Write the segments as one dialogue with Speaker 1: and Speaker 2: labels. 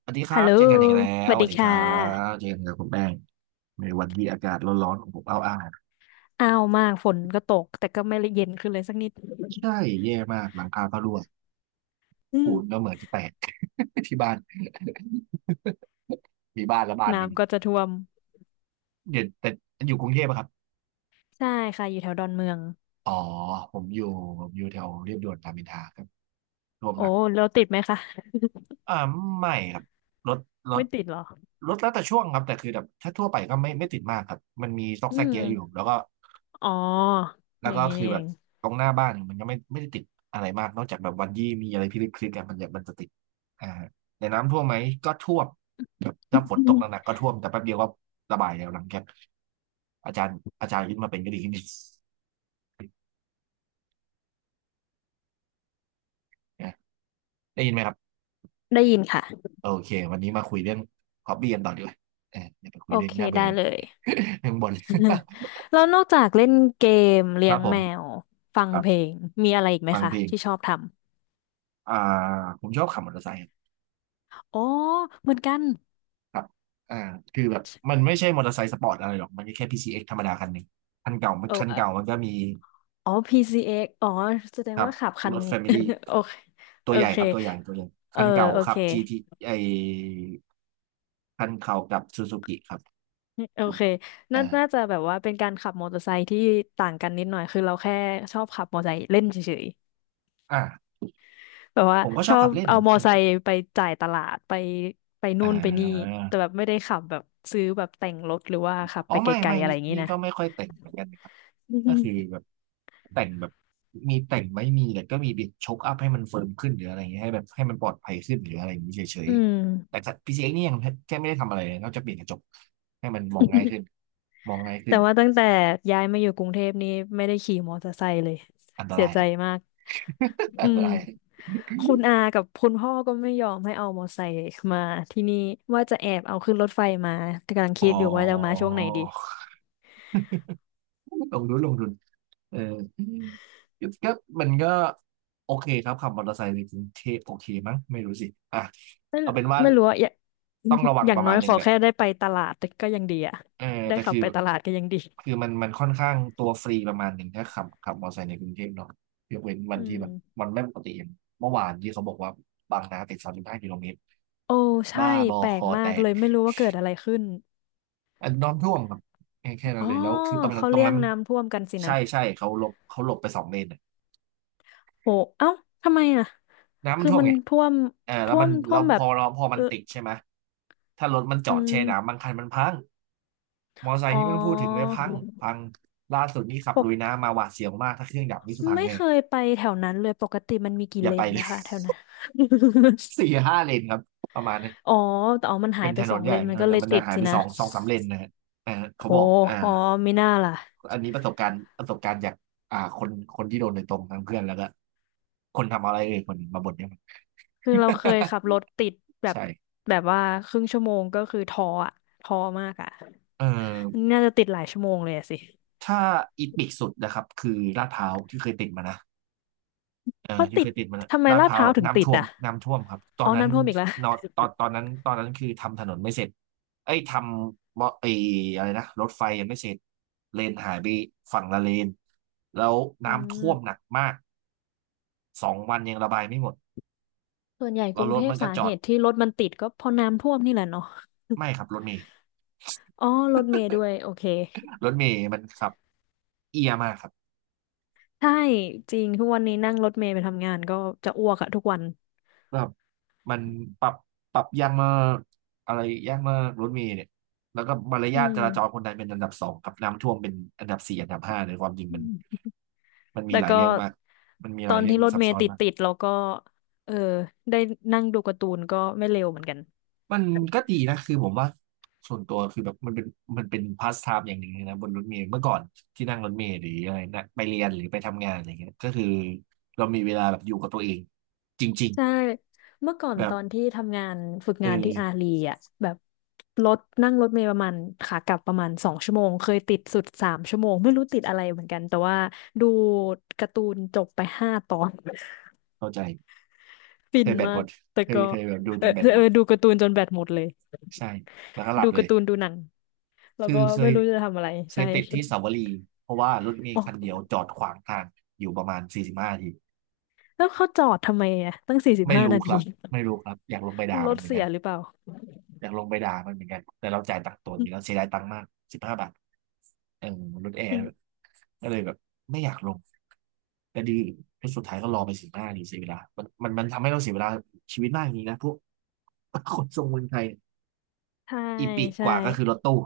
Speaker 1: สวัสดีครั
Speaker 2: ฮัล
Speaker 1: บ
Speaker 2: โหล
Speaker 1: เจอกันอีกแล้
Speaker 2: ส
Speaker 1: ว
Speaker 2: วัส
Speaker 1: สวั
Speaker 2: ดี
Speaker 1: สดีค
Speaker 2: ค่
Speaker 1: รับ
Speaker 2: ะ
Speaker 1: เจอกันกับคุณแป้งในวันที่อากาศร้อนๆของผมอ้าว
Speaker 2: อ้าวมาก ฝนก็ตก แต่ก็ไม่เย็นขึ้นเลยสักนิด
Speaker 1: ๆใช่แย่มากหลังคาก็รั่ว
Speaker 2: อืม
Speaker 1: ปูนก็เหมือนจะแตก ที่บ้าน มีบ้านและบ้านนี่
Speaker 2: น้ำก็จะท่วม
Speaker 1: เดี๋ยวแต่อยู่กรุงเทพอะครับ
Speaker 2: ใช่ค่ะ อยู่แถวดอนเมือง
Speaker 1: อ๋อผมอยู่ผมอยู่แถวเรียบด่วนรามอินทราครับรวม
Speaker 2: โอ้
Speaker 1: หนัก
Speaker 2: แล้วติดไหมคะ
Speaker 1: อ่าไม่ครับรถรถ
Speaker 2: ไม่ติดหรอ
Speaker 1: รถแล้วแต่ช่วงครับแต่คือแบบถ้าทั่วไปก็ไม่ติดมากครับมันมีซอก
Speaker 2: อื
Speaker 1: แซก
Speaker 2: ม
Speaker 1: เยอะอยู่แล้วก็
Speaker 2: อ๋อ
Speaker 1: แล้
Speaker 2: อ
Speaker 1: ว
Speaker 2: ย่า
Speaker 1: ก็
Speaker 2: งนี้
Speaker 1: คื
Speaker 2: นี่
Speaker 1: อ
Speaker 2: เอ
Speaker 1: แบบ
Speaker 2: ง
Speaker 1: ตรงหน้าบ้านมันก็ไม่ได้ติดอะไรมากนอกจากแบบวันยี่มีอะไรพิลึกอะมันจะติดอ่าแต่น้ำท่วมไหมก็ท่วมแบบถ้าฝนตกหนักๆ ก็ท่วมแต่แป๊บเดียวก็ระบายแล้วหลังจากอาจารย์ยึดมาเป็นก็ดีขึ้นนะได้ยินไหมครับ
Speaker 2: ได้ยินค่ะ
Speaker 1: โอเควันนี้มาคุยเรื่องฮอบบี้กันต่อดีกว่าเอออย่าไปคุ
Speaker 2: โอ
Speaker 1: ยเรื่อง
Speaker 2: เค
Speaker 1: น่าเบื่
Speaker 2: ได้
Speaker 1: อ
Speaker 2: เลย
Speaker 1: เรื่อ งบน
Speaker 2: แล้วนอกจากเล่นเกม
Speaker 1: ค
Speaker 2: เลี้ย
Speaker 1: รับ
Speaker 2: ง
Speaker 1: ผ
Speaker 2: แม
Speaker 1: ม
Speaker 2: ว ฟัง
Speaker 1: ครั
Speaker 2: เพล
Speaker 1: บ
Speaker 2: ง มีอะไรอีกไหม
Speaker 1: ฟัง
Speaker 2: คะ
Speaker 1: เพลง
Speaker 2: ที่ชอบท
Speaker 1: อ่าผมชอบขับมอเตอร์ไซค์
Speaker 2: ำอ๋อเหมือนกัน
Speaker 1: ครับอ่าคือแบบ มันไม่ใช่มอเตอร์ไซค์สปอร์ตอะไรหรอก มันก็แค่ PCX ธรรมดาคันหนึ่งคันเก่า
Speaker 2: โอ้
Speaker 1: มันก็มี
Speaker 2: อ๋อ PCX อกซ์อ๋อแสด
Speaker 1: ค
Speaker 2: ง
Speaker 1: รับ
Speaker 2: ว่าขับคั
Speaker 1: ร
Speaker 2: น
Speaker 1: ถแฟมิลี่
Speaker 2: โอเค
Speaker 1: ตั
Speaker 2: โอ
Speaker 1: วใหญ่
Speaker 2: เค
Speaker 1: ครับ ตัวใหญ่
Speaker 2: เออ
Speaker 1: คันเก่า
Speaker 2: โอ
Speaker 1: ค
Speaker 2: เค
Speaker 1: รับ GT ไอคันเก่ากับซูซูกิครับ
Speaker 2: โอเคน่า
Speaker 1: อ่า
Speaker 2: น่าจะแบบว่าเป็นการขับมอเตอร์ไซค์ที่ต่างกันนิดหน่อยคือเราแค่ชอบขับมอเตอร์ไซค์เล่นเฉย
Speaker 1: อ่า
Speaker 2: ๆแบบว่า
Speaker 1: ผมก็
Speaker 2: ช
Speaker 1: ชอ
Speaker 2: อ
Speaker 1: บขั
Speaker 2: บ
Speaker 1: บเล่น
Speaker 2: เอา
Speaker 1: ผม
Speaker 2: มอ
Speaker 1: ช
Speaker 2: เตอ
Speaker 1: อ
Speaker 2: ร์
Speaker 1: บ
Speaker 2: ไซ
Speaker 1: แบบ
Speaker 2: ค์ไปจ่ายตลาดไปไป
Speaker 1: อ่
Speaker 2: นู่นไปนี่แต่
Speaker 1: า
Speaker 2: แบบไม่ได้ขับแบบซื้อแบบแต่งรถหรือว่าขับ
Speaker 1: อ๋อ
Speaker 2: ไปไก
Speaker 1: ไม่
Speaker 2: ล
Speaker 1: ไม่
Speaker 2: ๆอะไร
Speaker 1: นี่
Speaker 2: อย่างนี้
Speaker 1: นี่
Speaker 2: นะ
Speaker 1: ก็ไม่ค่อยแต่งเหมือนกันนะครับก็คือ แบบแต่งแบบมีแต่งไม่มีแต่ก็มีบิดชกอัพให้มันเฟิร์มขึ้นหรืออะไรอย่างเงี้ยให้แบบให้มันปลอดภัยขึ้นหรืออะไรอย่างนี้เฉย
Speaker 2: อืม
Speaker 1: ๆ แต่พีซีเอ็กนี่ยังแค่ไม่ได้ทำอะไรเลยนอกจากเปลี่ยนกระจกให้มันมองง่ายขึ้นมองง่ายขึ้
Speaker 2: แต่
Speaker 1: น
Speaker 2: ว่าตั้งแต่ย้ายมาอยู่กรุงเทพนี่ไม่ได้ขี่มอเตอร์ไซค์เลย
Speaker 1: อันต
Speaker 2: เสีย
Speaker 1: ราย
Speaker 2: ใจ
Speaker 1: ครับ
Speaker 2: มาก
Speaker 1: อั
Speaker 2: อื
Speaker 1: นต
Speaker 2: ม
Speaker 1: ราย
Speaker 2: คุณอากับคุณพ่อก็ไม่ยอมให้เอามอไซค์มาที่นี่ว่าจะแอบเอาขึ้นรถไฟมาแต่กำลัง
Speaker 1: อ๋อ
Speaker 2: คิดอยู่ว่าจะเอามาช่วงไหนดี
Speaker 1: ลงทุนเออก็มันก็โอเคครับขับมอเตอร์ไซค์ในกรุงเทพโอเคมั้งไม่รู้สิอ่ะ
Speaker 2: ไม่
Speaker 1: เอาเป็นว่า
Speaker 2: ไม่รู้ว่าอะอย่า
Speaker 1: ต้องระวั ง
Speaker 2: อย่า
Speaker 1: ป
Speaker 2: ง
Speaker 1: ระ
Speaker 2: น้อ
Speaker 1: มาณ
Speaker 2: ย
Speaker 1: ห
Speaker 2: ข
Speaker 1: นึ่ง
Speaker 2: อ
Speaker 1: แหละ
Speaker 2: แค่ได้ไปตลาดก็ยังดีอะ
Speaker 1: เออ
Speaker 2: ได้
Speaker 1: แต่
Speaker 2: ขับ
Speaker 1: คือ
Speaker 2: ไปตลาดก็ยังดี
Speaker 1: คือมันค่อนข้างตัวฟรีประมาณหนึ่งถ้าขับมอเตอร์ไซค์ในกรุงเทพเนาะยกเว้นวั
Speaker 2: อื
Speaker 1: นที่
Speaker 2: ม
Speaker 1: แบบมันไม่ปกติอย่างเมื่อวานที่เขาบอกว่าบางนาติด35 กิโลเมตร
Speaker 2: โอ้ใช่
Speaker 1: บ้าบอ
Speaker 2: แปล
Speaker 1: ค
Speaker 2: ก
Speaker 1: อ
Speaker 2: มา
Speaker 1: แต
Speaker 2: กเล
Speaker 1: ก
Speaker 2: ยไม่รู้ว่าเกิดอะไรขึ้น
Speaker 1: อันน้ำท่วมครับแค่นั้
Speaker 2: อ๋
Speaker 1: น
Speaker 2: อ
Speaker 1: เลยแล้วคือตรงนั้น
Speaker 2: เขา
Speaker 1: ตร
Speaker 2: เรี
Speaker 1: ง
Speaker 2: ย
Speaker 1: นั้
Speaker 2: ก
Speaker 1: นมัน
Speaker 2: น้ำท่วมกันสิ
Speaker 1: ใช่
Speaker 2: นะ
Speaker 1: ใช่เขาหลบไปสองเลน
Speaker 2: โอ้เอ้าทำไมอ่ะ
Speaker 1: น้ำมัน
Speaker 2: คือ
Speaker 1: ท่วม
Speaker 2: มัน
Speaker 1: ไง
Speaker 2: ท่วม
Speaker 1: เออแล้ว
Speaker 2: ท่ว
Speaker 1: มั
Speaker 2: ม
Speaker 1: น
Speaker 2: ท่
Speaker 1: เรา
Speaker 2: วม
Speaker 1: พ
Speaker 2: แบบ
Speaker 1: อ
Speaker 2: เอ
Speaker 1: มัน
Speaker 2: อ
Speaker 1: ติดใช่ไหม ถ้ารถมันจ
Speaker 2: อื
Speaker 1: อดแช่
Speaker 2: ม
Speaker 1: น้ำบางคันมันพัง มอไซ
Speaker 2: อ๋
Speaker 1: ค์
Speaker 2: อ
Speaker 1: นี่ไม่ต้องพูดถึงเลยพังล่าสุดนี่ขับ
Speaker 2: ป
Speaker 1: ลุ
Speaker 2: ก
Speaker 1: ยน้ำมาหวาดเสียวมาก ถ้าเครื่องดับนี่คือพัง
Speaker 2: ไม่
Speaker 1: แน่
Speaker 2: เคยไปแถวนั้นเลยปกติมันมีกี่
Speaker 1: อย่า
Speaker 2: เล
Speaker 1: ไป
Speaker 2: น
Speaker 1: เล
Speaker 2: นะ
Speaker 1: ย
Speaker 2: คะแถวนั้น
Speaker 1: สี่ห้าเลนครับ ประมาณนั้น
Speaker 2: อ๋อแต่อ๋อมันหา
Speaker 1: เป็
Speaker 2: ย
Speaker 1: น
Speaker 2: ไป
Speaker 1: ถน
Speaker 2: สอ
Speaker 1: น
Speaker 2: ง
Speaker 1: ให
Speaker 2: เล
Speaker 1: ญ่
Speaker 2: นมั
Speaker 1: ถ
Speaker 2: น
Speaker 1: น
Speaker 2: ก็
Speaker 1: นให
Speaker 2: เล
Speaker 1: ญ่
Speaker 2: ย
Speaker 1: มัน
Speaker 2: ติ
Speaker 1: จะ
Speaker 2: ด
Speaker 1: หาย
Speaker 2: สิ
Speaker 1: ไป
Speaker 2: นะ
Speaker 1: สองสามเลนนะฮะอ่าเขา
Speaker 2: โห
Speaker 1: บอก
Speaker 2: อ๋อไม่น่าล่ะ
Speaker 1: อันนี้ประสบการณ์ประสบการณ์จากอ่าคนคนที่โดนโดยตรงทั้งเพื่อนแล้วก็คนทำอะไรเอ่ยคนมาบ่นเนี่ยมัน
Speaker 2: คือเราเคยขับรถติด แบบ
Speaker 1: ใช่
Speaker 2: แบบว่าครึ่งชั่วโมงก็คือท้ออะท้อมากอะ
Speaker 1: เออ
Speaker 2: น่าจะติดหลายชั่วโมงเลยอะสิ
Speaker 1: ถ้าอีทิกสุดนะครับคือลาดพร้าวที่เคยติดมานะเออ
Speaker 2: เขา
Speaker 1: ที่
Speaker 2: ติ
Speaker 1: เค
Speaker 2: ด
Speaker 1: ยติดมานะ
Speaker 2: ทำไม
Speaker 1: ลาด
Speaker 2: ลา
Speaker 1: พ
Speaker 2: ดพ
Speaker 1: ร้าว
Speaker 2: ร้าวถึง
Speaker 1: น้ำ
Speaker 2: ติด
Speaker 1: ท่วม
Speaker 2: อะ
Speaker 1: น้ำท่วมครับตอ
Speaker 2: อ๋อ
Speaker 1: นนั้น
Speaker 2: น้ำท่วมอีกแล้ว
Speaker 1: นอตอนนั้นคือทำถนนไม่เสร็จเอ้ยทำมอไอ้อะไรนะรถไฟยังไม่เสร็จเลนหายไปฝั่งละเลนแล้ว
Speaker 2: อื
Speaker 1: น้ำท่วมหนั
Speaker 2: ม
Speaker 1: กมากสองวันยังระบายไม่หมด
Speaker 2: ส่วนใหญ่
Speaker 1: แลร
Speaker 2: ก
Speaker 1: ว
Speaker 2: รุง
Speaker 1: ร
Speaker 2: เท
Speaker 1: ถ
Speaker 2: พ
Speaker 1: มันก็
Speaker 2: สา
Speaker 1: จ
Speaker 2: เห
Speaker 1: อด
Speaker 2: ตุที่รถมันติดก็เพราะน้ำท่วมนี่แหละเนาะ
Speaker 1: ไม่ครับรถเมล์
Speaker 2: อ๋อรถเมล์ด้วยโอเค
Speaker 1: รถเมล์มันขับเอียมากครับ
Speaker 2: ใช่จริงทุกวันนี้นั่งรถเมล์ไปทำงานก็จะอ้วกอะทุกวัน
Speaker 1: แบบมันปรับปรับยากมากอะไรยากมากรถเมล์เนี่ยแล้วก็มาร
Speaker 2: อื
Speaker 1: ยาท
Speaker 2: ม
Speaker 1: จราจรคนไทยเป็นอันดับสองกับน้ำท่วมเป็นอันดับสี่อันดับห้าในความจริง
Speaker 2: อื
Speaker 1: มัน
Speaker 2: ม
Speaker 1: มันมี
Speaker 2: แต่
Speaker 1: หลาย
Speaker 2: ก็
Speaker 1: เรื่องมากมันมีห
Speaker 2: ตอ
Speaker 1: ลาย
Speaker 2: น
Speaker 1: เรื่อง
Speaker 2: ที่รถ
Speaker 1: ซับ
Speaker 2: เม
Speaker 1: ซ้
Speaker 2: ล์
Speaker 1: อน
Speaker 2: ติด
Speaker 1: มาก
Speaker 2: ติดเราก็เออได้นั่งดูการ์ตูนก็ไม่เร็วเหมือนกัน
Speaker 1: มันก็ดีนะคือผมว่าส่วนตัวคือแบบมันเป็นพาสไทม์อย่างหนึ่งเลยนะบนรถเมล์เมื่อก่อนที่นั่งรถเมล์หรืออะไรนะไปเรียนหรือไปทำงานอะไรเงี้ยก็คือเรามีเวลาแบบอยู่กับตัวเองจริง
Speaker 2: ใช่เมื่อก่อ
Speaker 1: ๆ
Speaker 2: น
Speaker 1: แบ
Speaker 2: ต
Speaker 1: บ
Speaker 2: อนที่ทำงานฝึก
Speaker 1: เอ
Speaker 2: งานที่อา
Speaker 1: อ
Speaker 2: ลีอ่ะแบบรถนั่งรถเมล์ประมาณขากลับประมาณสองชั่วโมงเคยติดสุดสามชั่วโมงไม่รู้ติดอะไรเหมือนกันแต่ว่าดูการ์ตูนจบไปห้าตอน
Speaker 1: เข้าใจ
Speaker 2: ฟิ
Speaker 1: เค
Speaker 2: น
Speaker 1: ยแบต
Speaker 2: มา
Speaker 1: หม
Speaker 2: ก
Speaker 1: ด
Speaker 2: แต่
Speaker 1: เคย
Speaker 2: ก็
Speaker 1: เคยแบบดู
Speaker 2: เอ
Speaker 1: จ
Speaker 2: อ
Speaker 1: นแบตหม
Speaker 2: เออ
Speaker 1: ด
Speaker 2: ดูการ์ตูนจนแบตหมดเลย
Speaker 1: ใช่แล้วก็หลั
Speaker 2: ดู
Speaker 1: บเล
Speaker 2: กา
Speaker 1: ย
Speaker 2: ร์ตูนดูหนังแล้ว
Speaker 1: คือ
Speaker 2: ก็
Speaker 1: เค
Speaker 2: ไม่
Speaker 1: ย
Speaker 2: รู้จะทำอะไร
Speaker 1: เค
Speaker 2: ใช่
Speaker 1: ยติดที่สาวรีเพราะว่ารถเม
Speaker 2: อ๋
Speaker 1: ล์
Speaker 2: อ
Speaker 1: คันเดียวจอดขวางทางอยู่ประมาณ45 นาที
Speaker 2: แล้วเขาจอดทำไมอ่ะตั้งสี่สิบ
Speaker 1: ไม่
Speaker 2: ห้า
Speaker 1: รู้
Speaker 2: นา
Speaker 1: ครั
Speaker 2: ที
Speaker 1: บไม่รู้ครับอยากลงไปด่า
Speaker 2: ร
Speaker 1: มั
Speaker 2: ถ
Speaker 1: นเหมือน
Speaker 2: เสี
Speaker 1: กั
Speaker 2: ย
Speaker 1: น
Speaker 2: หรือเปล่า
Speaker 1: อยากลงไปด่ามันเหมือนกันแต่เราจ่ายตังค์ตัวนี้แล้วเสียดายตังค์มาก15 บาทเออรถแอ
Speaker 2: อื
Speaker 1: ร์ด้ว
Speaker 2: ม
Speaker 1: ยก็เลยแบบไม่อยากลงแต่ดีแล้วสุดท้ายก็รอไปสิบห้านาทีเสียเวลามันทำให้เราเสียเวลาชีวิตมากอย่างนี้นะพวก คนทรงเมืองไทย
Speaker 2: ใช่
Speaker 1: อีปิกก
Speaker 2: ใช่
Speaker 1: ว่าก็คือรถตู้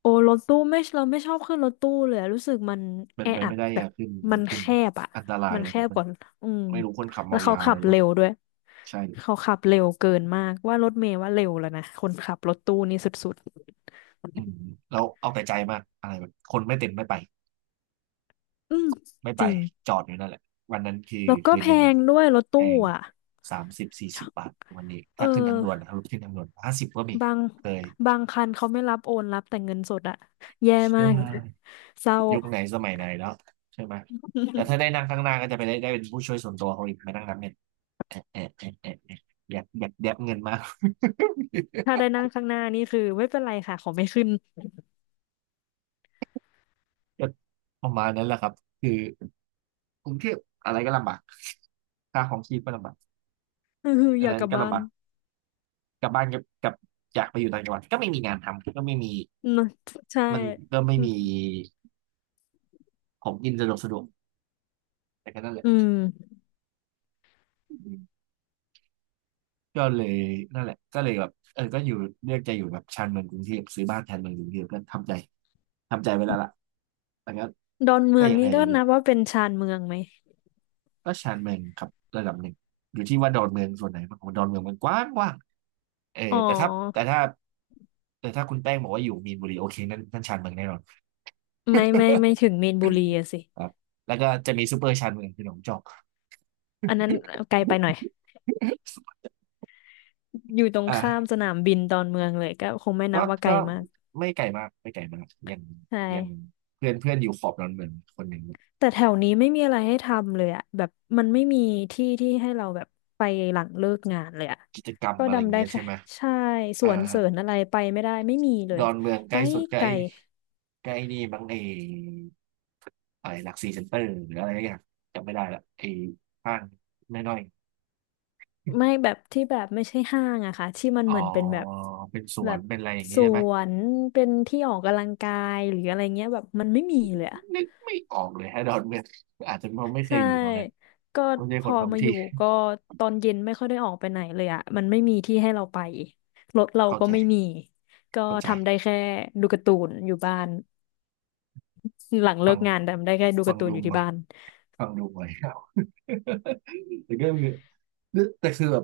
Speaker 2: โอ้รถตู้ไม่เราไม่ชอบขึ้นรถตู้เลยอะรู้สึกมัน
Speaker 1: เป็
Speaker 2: แอ
Speaker 1: นไป
Speaker 2: อัด
Speaker 1: ไม่ได้
Speaker 2: แบ
Speaker 1: อ
Speaker 2: บ
Speaker 1: ย่าขึ้น
Speaker 2: มัน
Speaker 1: ขึ้น
Speaker 2: แคบอ่ะ
Speaker 1: อันตราย
Speaker 2: มัน
Speaker 1: เลย
Speaker 2: แค
Speaker 1: ครับ
Speaker 2: บ
Speaker 1: มั
Speaker 2: ก
Speaker 1: น
Speaker 2: ว่าอืม
Speaker 1: ไม่รู้คนขับ
Speaker 2: แล้
Speaker 1: เมา
Speaker 2: วเขา
Speaker 1: ยาอะ
Speaker 2: ขั
Speaker 1: ไร
Speaker 2: บ
Speaker 1: หรอเ
Speaker 2: เร็วด้วย
Speaker 1: ปล่าใช่
Speaker 2: เขาขับเร็วเกินมากว่ารถเมล์ว่าเร็วแล้วนะคนขับรถตู้นี่สุด
Speaker 1: อืมแล้วเอาแต่ใจมากอะไรแบบคนไม่เต็มไม่ไป
Speaker 2: ๆอืม
Speaker 1: ไม่ไป
Speaker 2: จริง
Speaker 1: จอดอยู่นั่นแหละวันนั้นคือ
Speaker 2: แล้วก็
Speaker 1: คืน
Speaker 2: แพ
Speaker 1: หนึ่ง
Speaker 2: งด้วยรถ
Speaker 1: แพ
Speaker 2: ตู้
Speaker 1: ง
Speaker 2: อ่ะ
Speaker 1: 30-40 บาทวันนี้
Speaker 2: เอ
Speaker 1: ถ้า
Speaker 2: อ
Speaker 1: ขึ้นทางด่วนนะครับขึ้นทางด่วนห้าสิบก็มี
Speaker 2: บาง
Speaker 1: เคย
Speaker 2: บางคันเขาไม่รับโอนรับแต่เงินสดอะแย่
Speaker 1: ใช
Speaker 2: มาก
Speaker 1: ่
Speaker 2: เศร้า
Speaker 1: ยุคไหนสมัยไหนแล้วใช่ไหมแล้วถ้าได้นั่งข้างหน้าก็จะไปได้เป็นผู้ช่วยส่วนตัวเขาอีกมานั่งนับเงินแอะแอะแอะแอะแอะอยากแดบเงินมาก
Speaker 2: ถ้าได้นั่งข้างหน้านี่คือไม่เป็นไรค่ะขอไม่ขึ้น
Speaker 1: ก็ประมาณนั้นแหละครับคือกรุงเทพอะไรก็ลำบากค่าของชีพก็ลำบาก
Speaker 2: อือ
Speaker 1: อั
Speaker 2: อ
Speaker 1: น
Speaker 2: ยาก
Speaker 1: นั้น
Speaker 2: กลับ
Speaker 1: ก็
Speaker 2: บ้า
Speaker 1: ลำ
Speaker 2: น
Speaker 1: บากกลับบ้านกับอยากไปอยู่ต่างจังหวัดก็ไม่มีงานทำก็ไม่มี
Speaker 2: นะใช่
Speaker 1: มันก็ไม่มีของกินสะดวกสะดวกแต่ก็นั่นแหละ
Speaker 2: อืม
Speaker 1: อืมก็เลยนั่นแหละก็เลยแบบเออก็อยู่เลือกจะอยู่แบบชานเมืองกรุงเทพซื้อบ้านชานเมืองกรุงเทพก็ทำใจทำใจไว้แล้วล่ะแต่ก็
Speaker 2: ดอนเมื
Speaker 1: ก็
Speaker 2: อง
Speaker 1: ยัง
Speaker 2: นี่
Speaker 1: ไง
Speaker 2: ก็นับว่าเป็นชานเมืองไหม
Speaker 1: ก็ชานเมืองครับระดับหนึ่งอยู่ที่ว่าดอนเมืองส่วนไหนมากกว่าดอนเมืองมันกว้างกว้างเอ
Speaker 2: อ๋
Speaker 1: อ
Speaker 2: อ
Speaker 1: แต่ถ้าแต่ถ้าคุณแป้งบอกว่าอยู่มีนบุรีโอเคนั่นนั่นชานเมืองแน่นอน
Speaker 2: ไม่ไม่ไม่ถึ งมีนบุรีอะสิ
Speaker 1: ครับแล้วก็จะมีซูเปอร์ชานเมืองคือหนองจอก
Speaker 2: อันนั้นไกลไปหน่อยอยู่ตร
Speaker 1: อ
Speaker 2: งข้ามส
Speaker 1: ่า
Speaker 2: นามบินดอนเมืองเลยก็คงไม่นั
Speaker 1: ก็
Speaker 2: บว่าไกล
Speaker 1: ก็
Speaker 2: มาก
Speaker 1: ไม่ไกลมากยัง
Speaker 2: ใช่
Speaker 1: ยังเพื่อนเพื่อนอยู่ขอบดอนเมืองคนหนึ่ง
Speaker 2: แต่แถวนี้ไม่มีอะไรให้ทำเลยอะแบบมันไม่มีที่ที่ให้เราแบบไปหลังเลิกงานเลยอะ
Speaker 1: กิจกรรม
Speaker 2: ก็
Speaker 1: อะไรอย่าง
Speaker 2: ดำได้
Speaker 1: เงี้ย
Speaker 2: แค่
Speaker 1: ใช่ไหม
Speaker 2: ใช่ส
Speaker 1: อ่า
Speaker 2: วนเสริญอะไรไปไม่ได้ไม่มีเล
Speaker 1: ด
Speaker 2: ย
Speaker 1: อนเมืองใก
Speaker 2: ไก
Speaker 1: ล้
Speaker 2: ล
Speaker 1: สุดก็
Speaker 2: ไกล
Speaker 1: ไอ้ใกล้นี่บางไอ้อะไรหลักสี่เซ็นเตอร์หรืออะไรอย่างจำไม่ได้ละไอ้ห้างน้อย
Speaker 2: ไม่แบบที่แบบไม่ใช่ห้างอะค่ะที่มั
Speaker 1: ๆ
Speaker 2: น
Speaker 1: อ๋อ
Speaker 2: เหมือนเป็นแบบ
Speaker 1: เป็นส
Speaker 2: แบ
Speaker 1: วน
Speaker 2: บ
Speaker 1: เป็นอะไรอย่าง
Speaker 2: ส
Speaker 1: นี้ใช่ไหม
Speaker 2: วนเป็นที่ออกกำลังกายหรืออะไรเงี้ยแบบมันไม่มีเลยอะ
Speaker 1: นึกไม่ออกเลยฮะดอนเมืองอาจจะเพราะไม่เค
Speaker 2: ใช่
Speaker 1: ยอยู่ตรงนั้น
Speaker 2: ก็
Speaker 1: ไม่ใช่
Speaker 2: พ
Speaker 1: คน
Speaker 2: อ
Speaker 1: ท้อง
Speaker 2: มาอ
Speaker 1: ที่
Speaker 2: ยู่ก็ตอนเย็นไม่ค่อยได้ออกไปไหนเลยอะมันไม่มีที่ให้เราไปรถเรา
Speaker 1: เข้า
Speaker 2: ก็
Speaker 1: ใจ
Speaker 2: ไม่มีก็
Speaker 1: เข้าใจ
Speaker 2: ทำได้แค่ดูการ์ตูนอยู่บ้าน หลังเลิ
Speaker 1: ฟัง
Speaker 2: กงานทำได้แค่ดู
Speaker 1: ฟั
Speaker 2: กา
Speaker 1: ง
Speaker 2: ร์ตูน
Speaker 1: ดู
Speaker 2: อยู่
Speaker 1: ห
Speaker 2: ที่
Speaker 1: น่อย
Speaker 2: บ้าน
Speaker 1: ฟังดูหน่อย ครับแต่ก็คือแต่คือแบบ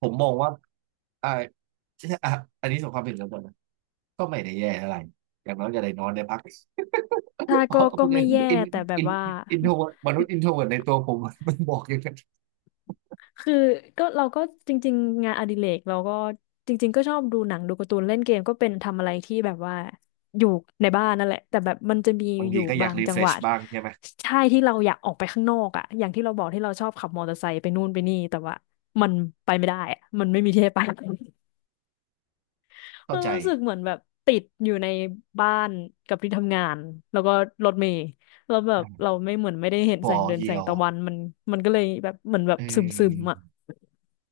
Speaker 1: ผมมองว่าอ่าอ่ะ อันนี้สำหรับความเป็นส่วนตัวนะก็ไม่ได้แย่อะไรอย่างน้อยก็ได้นอนได้พัก
Speaker 2: ถ้า
Speaker 1: อ๋อ
Speaker 2: ก็
Speaker 1: คุณยั
Speaker 2: ไม่
Speaker 1: ง
Speaker 2: แย่
Speaker 1: อิน
Speaker 2: แต่แบ
Speaker 1: อิ
Speaker 2: บ
Speaker 1: น
Speaker 2: ว่า
Speaker 1: อินโทรมนุษย์อินโทรในตัวผมมันบอกอย่างนั้น
Speaker 2: คือเราก็จริงๆงานอดิเรกเราก็จริงๆก็ชอบดูหนังดูการ์ตูนเล่นเกมก็เป็นทำอะไรที่แบบว่าอยู่ในบ้านนั่นแหละแต่แบบมันจะมี
Speaker 1: บาง
Speaker 2: อ
Speaker 1: ที
Speaker 2: ยู่
Speaker 1: ก็อยา
Speaker 2: บา
Speaker 1: ก
Speaker 2: ง
Speaker 1: รี
Speaker 2: จั
Speaker 1: เฟ
Speaker 2: ง
Speaker 1: ร
Speaker 2: ห
Speaker 1: ช
Speaker 2: วะ
Speaker 1: บ้างใช่ไหม
Speaker 2: ใช่ที่เราอยากออกไปข้างนอกอ่ะอย่างที่เราบอกที่เราชอบขับมอเตอร์ไซค์ไปนู่นไปนี่แต่ว่ามันไปไม่ได้อะมันไม่มีที่ให้ไป
Speaker 1: เข้า
Speaker 2: มัน
Speaker 1: ใจ
Speaker 2: รู้สึกเหมือนแบบติดอยู่ในบ้านกับที่ทำงานแล้วก็รถเมล์แล้วแบบเราไม่เหมือนไม่ได้เห็น
Speaker 1: พ
Speaker 2: แส
Speaker 1: อ
Speaker 2: งเดือน
Speaker 1: เยี
Speaker 2: แส
Speaker 1: ย
Speaker 2: ง
Speaker 1: ว
Speaker 2: ตะวันมันมันก็เลยแบบเหมือนแบ
Speaker 1: เ
Speaker 2: บซึม
Speaker 1: ออ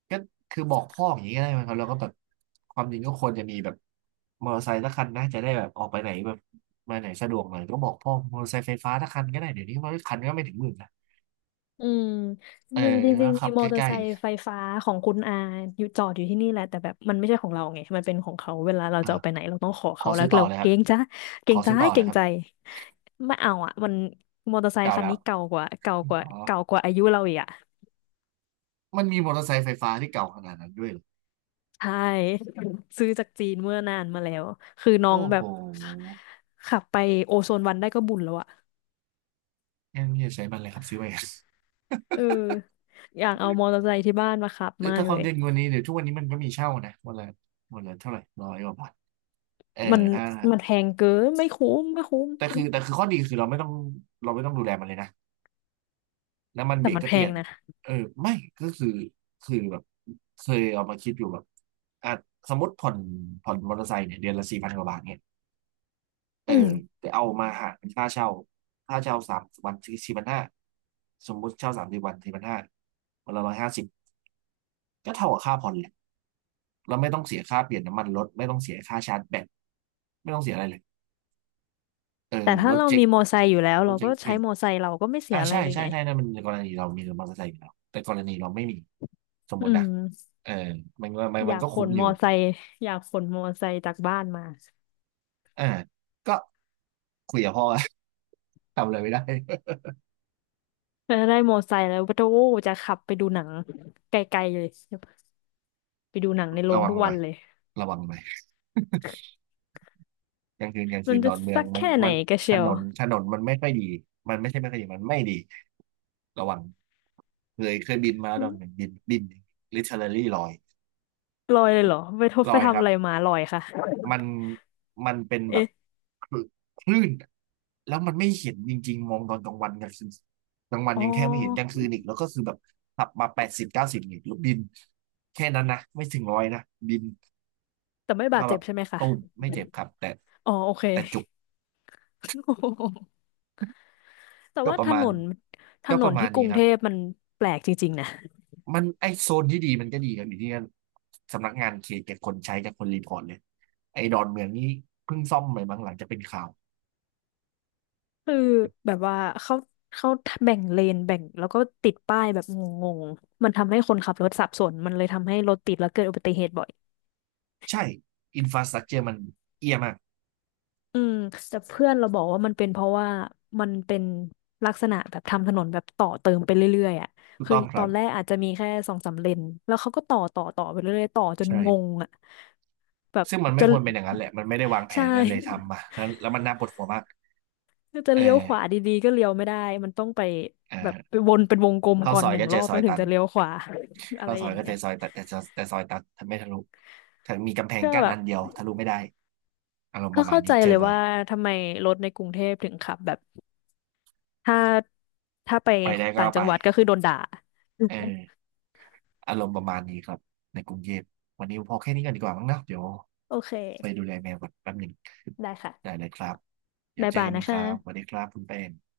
Speaker 1: ก็คือบอกพ่ออย่างนี้ก็ได้ไหมครับแล้วก็แบบความจริงก็ควรจะมีแบบมอเตอร์ไซค์สักคันนะจะได้แบบออกไปไหนแบบมาไหนสะดวกหน่อยก็บอกพ่อมอเตอร์ไซค์ไฟฟ้าสักคันก็ได้เดี๋ยวนี้มันคันก็ไม่ถึงหมื่นนะ
Speaker 2: อืมจ
Speaker 1: เออ
Speaker 2: ริงจริงจ
Speaker 1: แล้
Speaker 2: ริ
Speaker 1: ว
Speaker 2: งๆมี
Speaker 1: ขับ
Speaker 2: ม
Speaker 1: ใก
Speaker 2: อเตอร์
Speaker 1: ล้
Speaker 2: ไซค์ไฟฟ้าของคุณอาอยู่จอดอยู่ที่นี่แหละแต่แบบมันไม่ใช่ของเราไงมันเป็นของเขาเวลาเรา
Speaker 1: ๆอ่า
Speaker 2: จะเอาไปไหนเราต้องขอ
Speaker 1: ข
Speaker 2: เขา
Speaker 1: อ
Speaker 2: แล้
Speaker 1: ซื้
Speaker 2: ว
Speaker 1: อต่อ
Speaker 2: เรา
Speaker 1: เลยค
Speaker 2: เก
Speaker 1: รั
Speaker 2: ร
Speaker 1: บ
Speaker 2: งจ้าเก
Speaker 1: ข
Speaker 2: ร
Speaker 1: อ
Speaker 2: งใจ
Speaker 1: ซื้อต่อ
Speaker 2: เก
Speaker 1: เล
Speaker 2: ร
Speaker 1: ย
Speaker 2: ง
Speaker 1: ครับ
Speaker 2: ใจไม่เอาอ่ะมันมอเตอร์ไซค์
Speaker 1: เก่า
Speaker 2: คัน
Speaker 1: แล้ว
Speaker 2: นี้เก่ากว่าเก่ากว่า
Speaker 1: อ๋อ
Speaker 2: เก่ากว่าอายุเราอีกอ่ะ
Speaker 1: มันมีมอเตอร์ไซค์ไฟฟ้าที่เก่าขนาดนั้นด้วยเหรอ
Speaker 2: ใช่ ซื้อจากจีนเมื่อนานมาแล้วคือน้อง
Speaker 1: โอ้
Speaker 2: แบ
Speaker 1: โห
Speaker 2: บ
Speaker 1: ง่้
Speaker 2: ขับไปโอโซนวันได้ก็บุญแล้วอ่ะ
Speaker 1: นอย่าใช้มันเลยครับซื้อไป
Speaker 2: เอออยากเอามอเตอร์ไซค์ที่บ้านมาขับ มา
Speaker 1: ถ้า
Speaker 2: ก
Speaker 1: ค
Speaker 2: เล
Speaker 1: วาม
Speaker 2: ย
Speaker 1: เย็นกว่านี้เดี๋ยวทุกวันนี้มันก็มีเช่านะวันละวันละเท่าไหร่ร้อยกว่าบาทเออ
Speaker 2: มัน
Speaker 1: ถ้า
Speaker 2: มันแพงเกินไม่คุ้มไม่คุ้ม
Speaker 1: แต่คือแต่คือข้อดีคือเราไม่ต้องดูแลมันเลยนะน้ำมัน
Speaker 2: แต่
Speaker 1: เบรก
Speaker 2: มัน
Speaker 1: ก็
Speaker 2: แพ
Speaker 1: เปลี่
Speaker 2: ง
Speaker 1: ยน
Speaker 2: นะ
Speaker 1: เออไม่ก็คือแบบเคยเอามาคิดอยู่แบบอ่ะสมมติผ่อนมอเตอร์ไซค์เนี่ยเดือนละ4,000 กว่าบาทเนี่ยเออ
Speaker 2: อืม
Speaker 1: แต่เอามาหารเป็นค่าเช่าค่าเช่า3 วันสี่พันห้าสมมติเช่า30 วันสี่พันห้าวันละ150ก็เท่ากับค่าผ่อนแหละ เราไม่ต้องเสียค่าเปลี่ยนน้ำมันรถไม่ต้องเสียค่าชาร์จแบตไม่ต้องเสียอะไรเลยเออ
Speaker 2: แต่
Speaker 1: ร
Speaker 2: ถ้า
Speaker 1: ถ
Speaker 2: เรา
Speaker 1: เจ๊ก
Speaker 2: มีมอไซค์อยู่แล้ว
Speaker 1: ร
Speaker 2: เรา
Speaker 1: ถเจ๊
Speaker 2: ก็
Speaker 1: กเป
Speaker 2: ใช้
Speaker 1: ลี่ยน
Speaker 2: มอไซค์เราก็ไม่เสี
Speaker 1: อ่า
Speaker 2: ยอะไร
Speaker 1: ใช่
Speaker 2: เลย
Speaker 1: ใช่
Speaker 2: ไง
Speaker 1: ใช่นั่นมันกรณีเรามีมอเตอร์ไซค์อยู่แล้วแต่กรณีเราไม่มีสมม
Speaker 2: อื
Speaker 1: ตินะ
Speaker 2: ม
Speaker 1: เออมันก็มัน
Speaker 2: อ
Speaker 1: มัน
Speaker 2: ยาก
Speaker 1: ก็
Speaker 2: ข
Speaker 1: คุ้ม
Speaker 2: น
Speaker 1: อ
Speaker 2: ม
Speaker 1: ยู่
Speaker 2: อไซค์อยากขนมอไซค์จากบ้านมา
Speaker 1: อ่าก็คุยกับพ่อ ทำอะไรไม่ได้
Speaker 2: แล้วได้มอไซค์แล้วก็โอ้จะขับไปดูหนังไกลๆเลย ไปดูหนังในโร
Speaker 1: ระ
Speaker 2: ง
Speaker 1: วัง
Speaker 2: ทุก
Speaker 1: ห
Speaker 2: วั
Speaker 1: น่อ
Speaker 2: น
Speaker 1: ย
Speaker 2: เลย
Speaker 1: ระวังหน่อยกลางคืนกลาง
Speaker 2: มั
Speaker 1: คื
Speaker 2: น
Speaker 1: นด
Speaker 2: จะ
Speaker 1: อนเมือ
Speaker 2: สั
Speaker 1: ง
Speaker 2: ก
Speaker 1: มัน
Speaker 2: แค่ไหน
Speaker 1: มัน
Speaker 2: กระ
Speaker 1: ถ
Speaker 2: เชียว
Speaker 1: นนถนนมันไม่ค่อยดีมันไม่ใช่ไม่ค่อยดีมันไม่ดีระวังเคยบินมาดอนเมืองบิน l i t ร r a l ี่ลอย
Speaker 2: ลอยเลยเหรอไปทบ
Speaker 1: ล
Speaker 2: ไป
Speaker 1: อยค
Speaker 2: ทำ
Speaker 1: รับ
Speaker 2: อะไรมาลอยค่ะ
Speaker 1: มันมันเป็นแบบ
Speaker 2: เอ๊ะ
Speaker 1: คลืคลื่นอะแล้วมันไม่เห็นจริงๆ มองตอนกลางวันกลางคืนกลางวัน
Speaker 2: อ๋อ
Speaker 1: ยังแค่ไม่เห็นกลางคืนอีกแล้วก็คือแบบขับมา80-90อีกแล้วบินแค่นั้นนะไม่ถึงร้อยนะบิน
Speaker 2: แต่ไม่
Speaker 1: แล้ว
Speaker 2: บา
Speaker 1: ก็
Speaker 2: ด
Speaker 1: แบ
Speaker 2: เจ็บ
Speaker 1: บ
Speaker 2: ใช่ไหมคะ
Speaker 1: ตูมไม่เจ็บครับ แต่
Speaker 2: อ๋อโอเค
Speaker 1: แต่จุก
Speaker 2: แต่
Speaker 1: ก็
Speaker 2: ว่า
Speaker 1: ป
Speaker 2: ถ
Speaker 1: ระมา
Speaker 2: น
Speaker 1: ณ
Speaker 2: นถ
Speaker 1: ก็
Speaker 2: น
Speaker 1: ป
Speaker 2: น
Speaker 1: ระมา
Speaker 2: ที่
Speaker 1: ณ
Speaker 2: ก
Speaker 1: นี้
Speaker 2: รุง
Speaker 1: ครั
Speaker 2: เท
Speaker 1: บ
Speaker 2: พมันแปลกจริงๆนะ
Speaker 1: มันไอโซนที่ดีมันก็ดีครับอยู่ที่สำนักงานเขตกับคนใช้กับคนรีพอร์ตเลยไอดอนเมืองนี้เพิ่งซ่อมใหม่บางหลังจะเป็นข่าว
Speaker 2: คือแบบว่าเขาเขาแบ่งเลนแบ่งแล้วก็ติดป้ายแบบงงๆมันทำให้คนขับรถสับสนมันเลยทำให้รถติดแล้วเกิดอุบัติเหตุบ่อย
Speaker 1: ใช่อินฟราสตรั t เจอมันเอียมาก
Speaker 2: อืมแต่เพื่อนเราบอกว่ามันเป็นเพราะว่ามันเป็นลักษณะแบบทำถนนแบบต่อเติมไปเรื่อยๆอ่ะ
Speaker 1: ถูก
Speaker 2: คือ
Speaker 1: ต้องค
Speaker 2: ต
Speaker 1: รั
Speaker 2: อ
Speaker 1: บ
Speaker 2: นแรกอาจจะมีแค่สองสามเลนแล้วเขาก็ต่อไปเรื่อยๆต่อจน
Speaker 1: ใช่
Speaker 2: งงอ่ะแบบ
Speaker 1: ซึ่งมันไม่
Speaker 2: จะ
Speaker 1: ควรเป็นอย่างนั้นแหละมันไม่ได้วาง แผ
Speaker 2: ใช่
Speaker 1: นอะไรเลยทำมาแล้วแล้วมันน่าปวดหัวมาก
Speaker 2: คือจะ
Speaker 1: เอ
Speaker 2: เลี้ยวขวา
Speaker 1: อ
Speaker 2: ดีๆก็เลี้ยวไม่ได้ มันต้องไปแบบไป
Speaker 1: อ่า
Speaker 2: วนเป็นวงกลม
Speaker 1: เข้า
Speaker 2: ก่อ
Speaker 1: ซ
Speaker 2: น
Speaker 1: อย
Speaker 2: หนึ่ง
Speaker 1: ก็เจ
Speaker 2: ร
Speaker 1: อ
Speaker 2: อบ
Speaker 1: ซอ
Speaker 2: แล้
Speaker 1: ย
Speaker 2: วถึ
Speaker 1: ตั
Speaker 2: ง
Speaker 1: น
Speaker 2: จะเลี้ยวขวา อะ
Speaker 1: เข้า
Speaker 2: ไร
Speaker 1: ซ
Speaker 2: อ
Speaker 1: อย
Speaker 2: ย่าง
Speaker 1: ก็
Speaker 2: เงี้
Speaker 1: เจ
Speaker 2: ย
Speaker 1: อซอยตันแต่ซอยตันทำไม่ทะลุถ้ามีกำแพง
Speaker 2: ก็
Speaker 1: กั้น
Speaker 2: แบ
Speaker 1: อั
Speaker 2: บ
Speaker 1: นเดียวทะลุไม่ได้อารมณ์ป
Speaker 2: ก็
Speaker 1: ระมาณ
Speaker 2: เข้า
Speaker 1: นี้
Speaker 2: ใจ
Speaker 1: เจอ
Speaker 2: เลย
Speaker 1: บ่อย
Speaker 2: ว่าทำไมรถในกรุงเทพถึงขับแบบถ้าถ้าไป
Speaker 1: ไปได้ก็
Speaker 2: ต่าง
Speaker 1: ไป
Speaker 2: จังหวัดก็คือโดนด่า
Speaker 1: เอออารมณ์ประมาณนี้ครับในกรุงเทพวันนี้พอแค่นี้กันดีกว่ามั้งเนอะเดี๋ยว
Speaker 2: โอเค
Speaker 1: ไปดูแลแมวก่อนแป๊บหนึ่ง
Speaker 2: ได้ค่ะ
Speaker 1: ได้เลยครับเดี๋ยว
Speaker 2: บ๊าย
Speaker 1: เจอ
Speaker 2: บาย
Speaker 1: กัน
Speaker 2: นะ
Speaker 1: อีกครับสวัส
Speaker 2: คะ
Speaker 1: ดีครับคุณแป้ง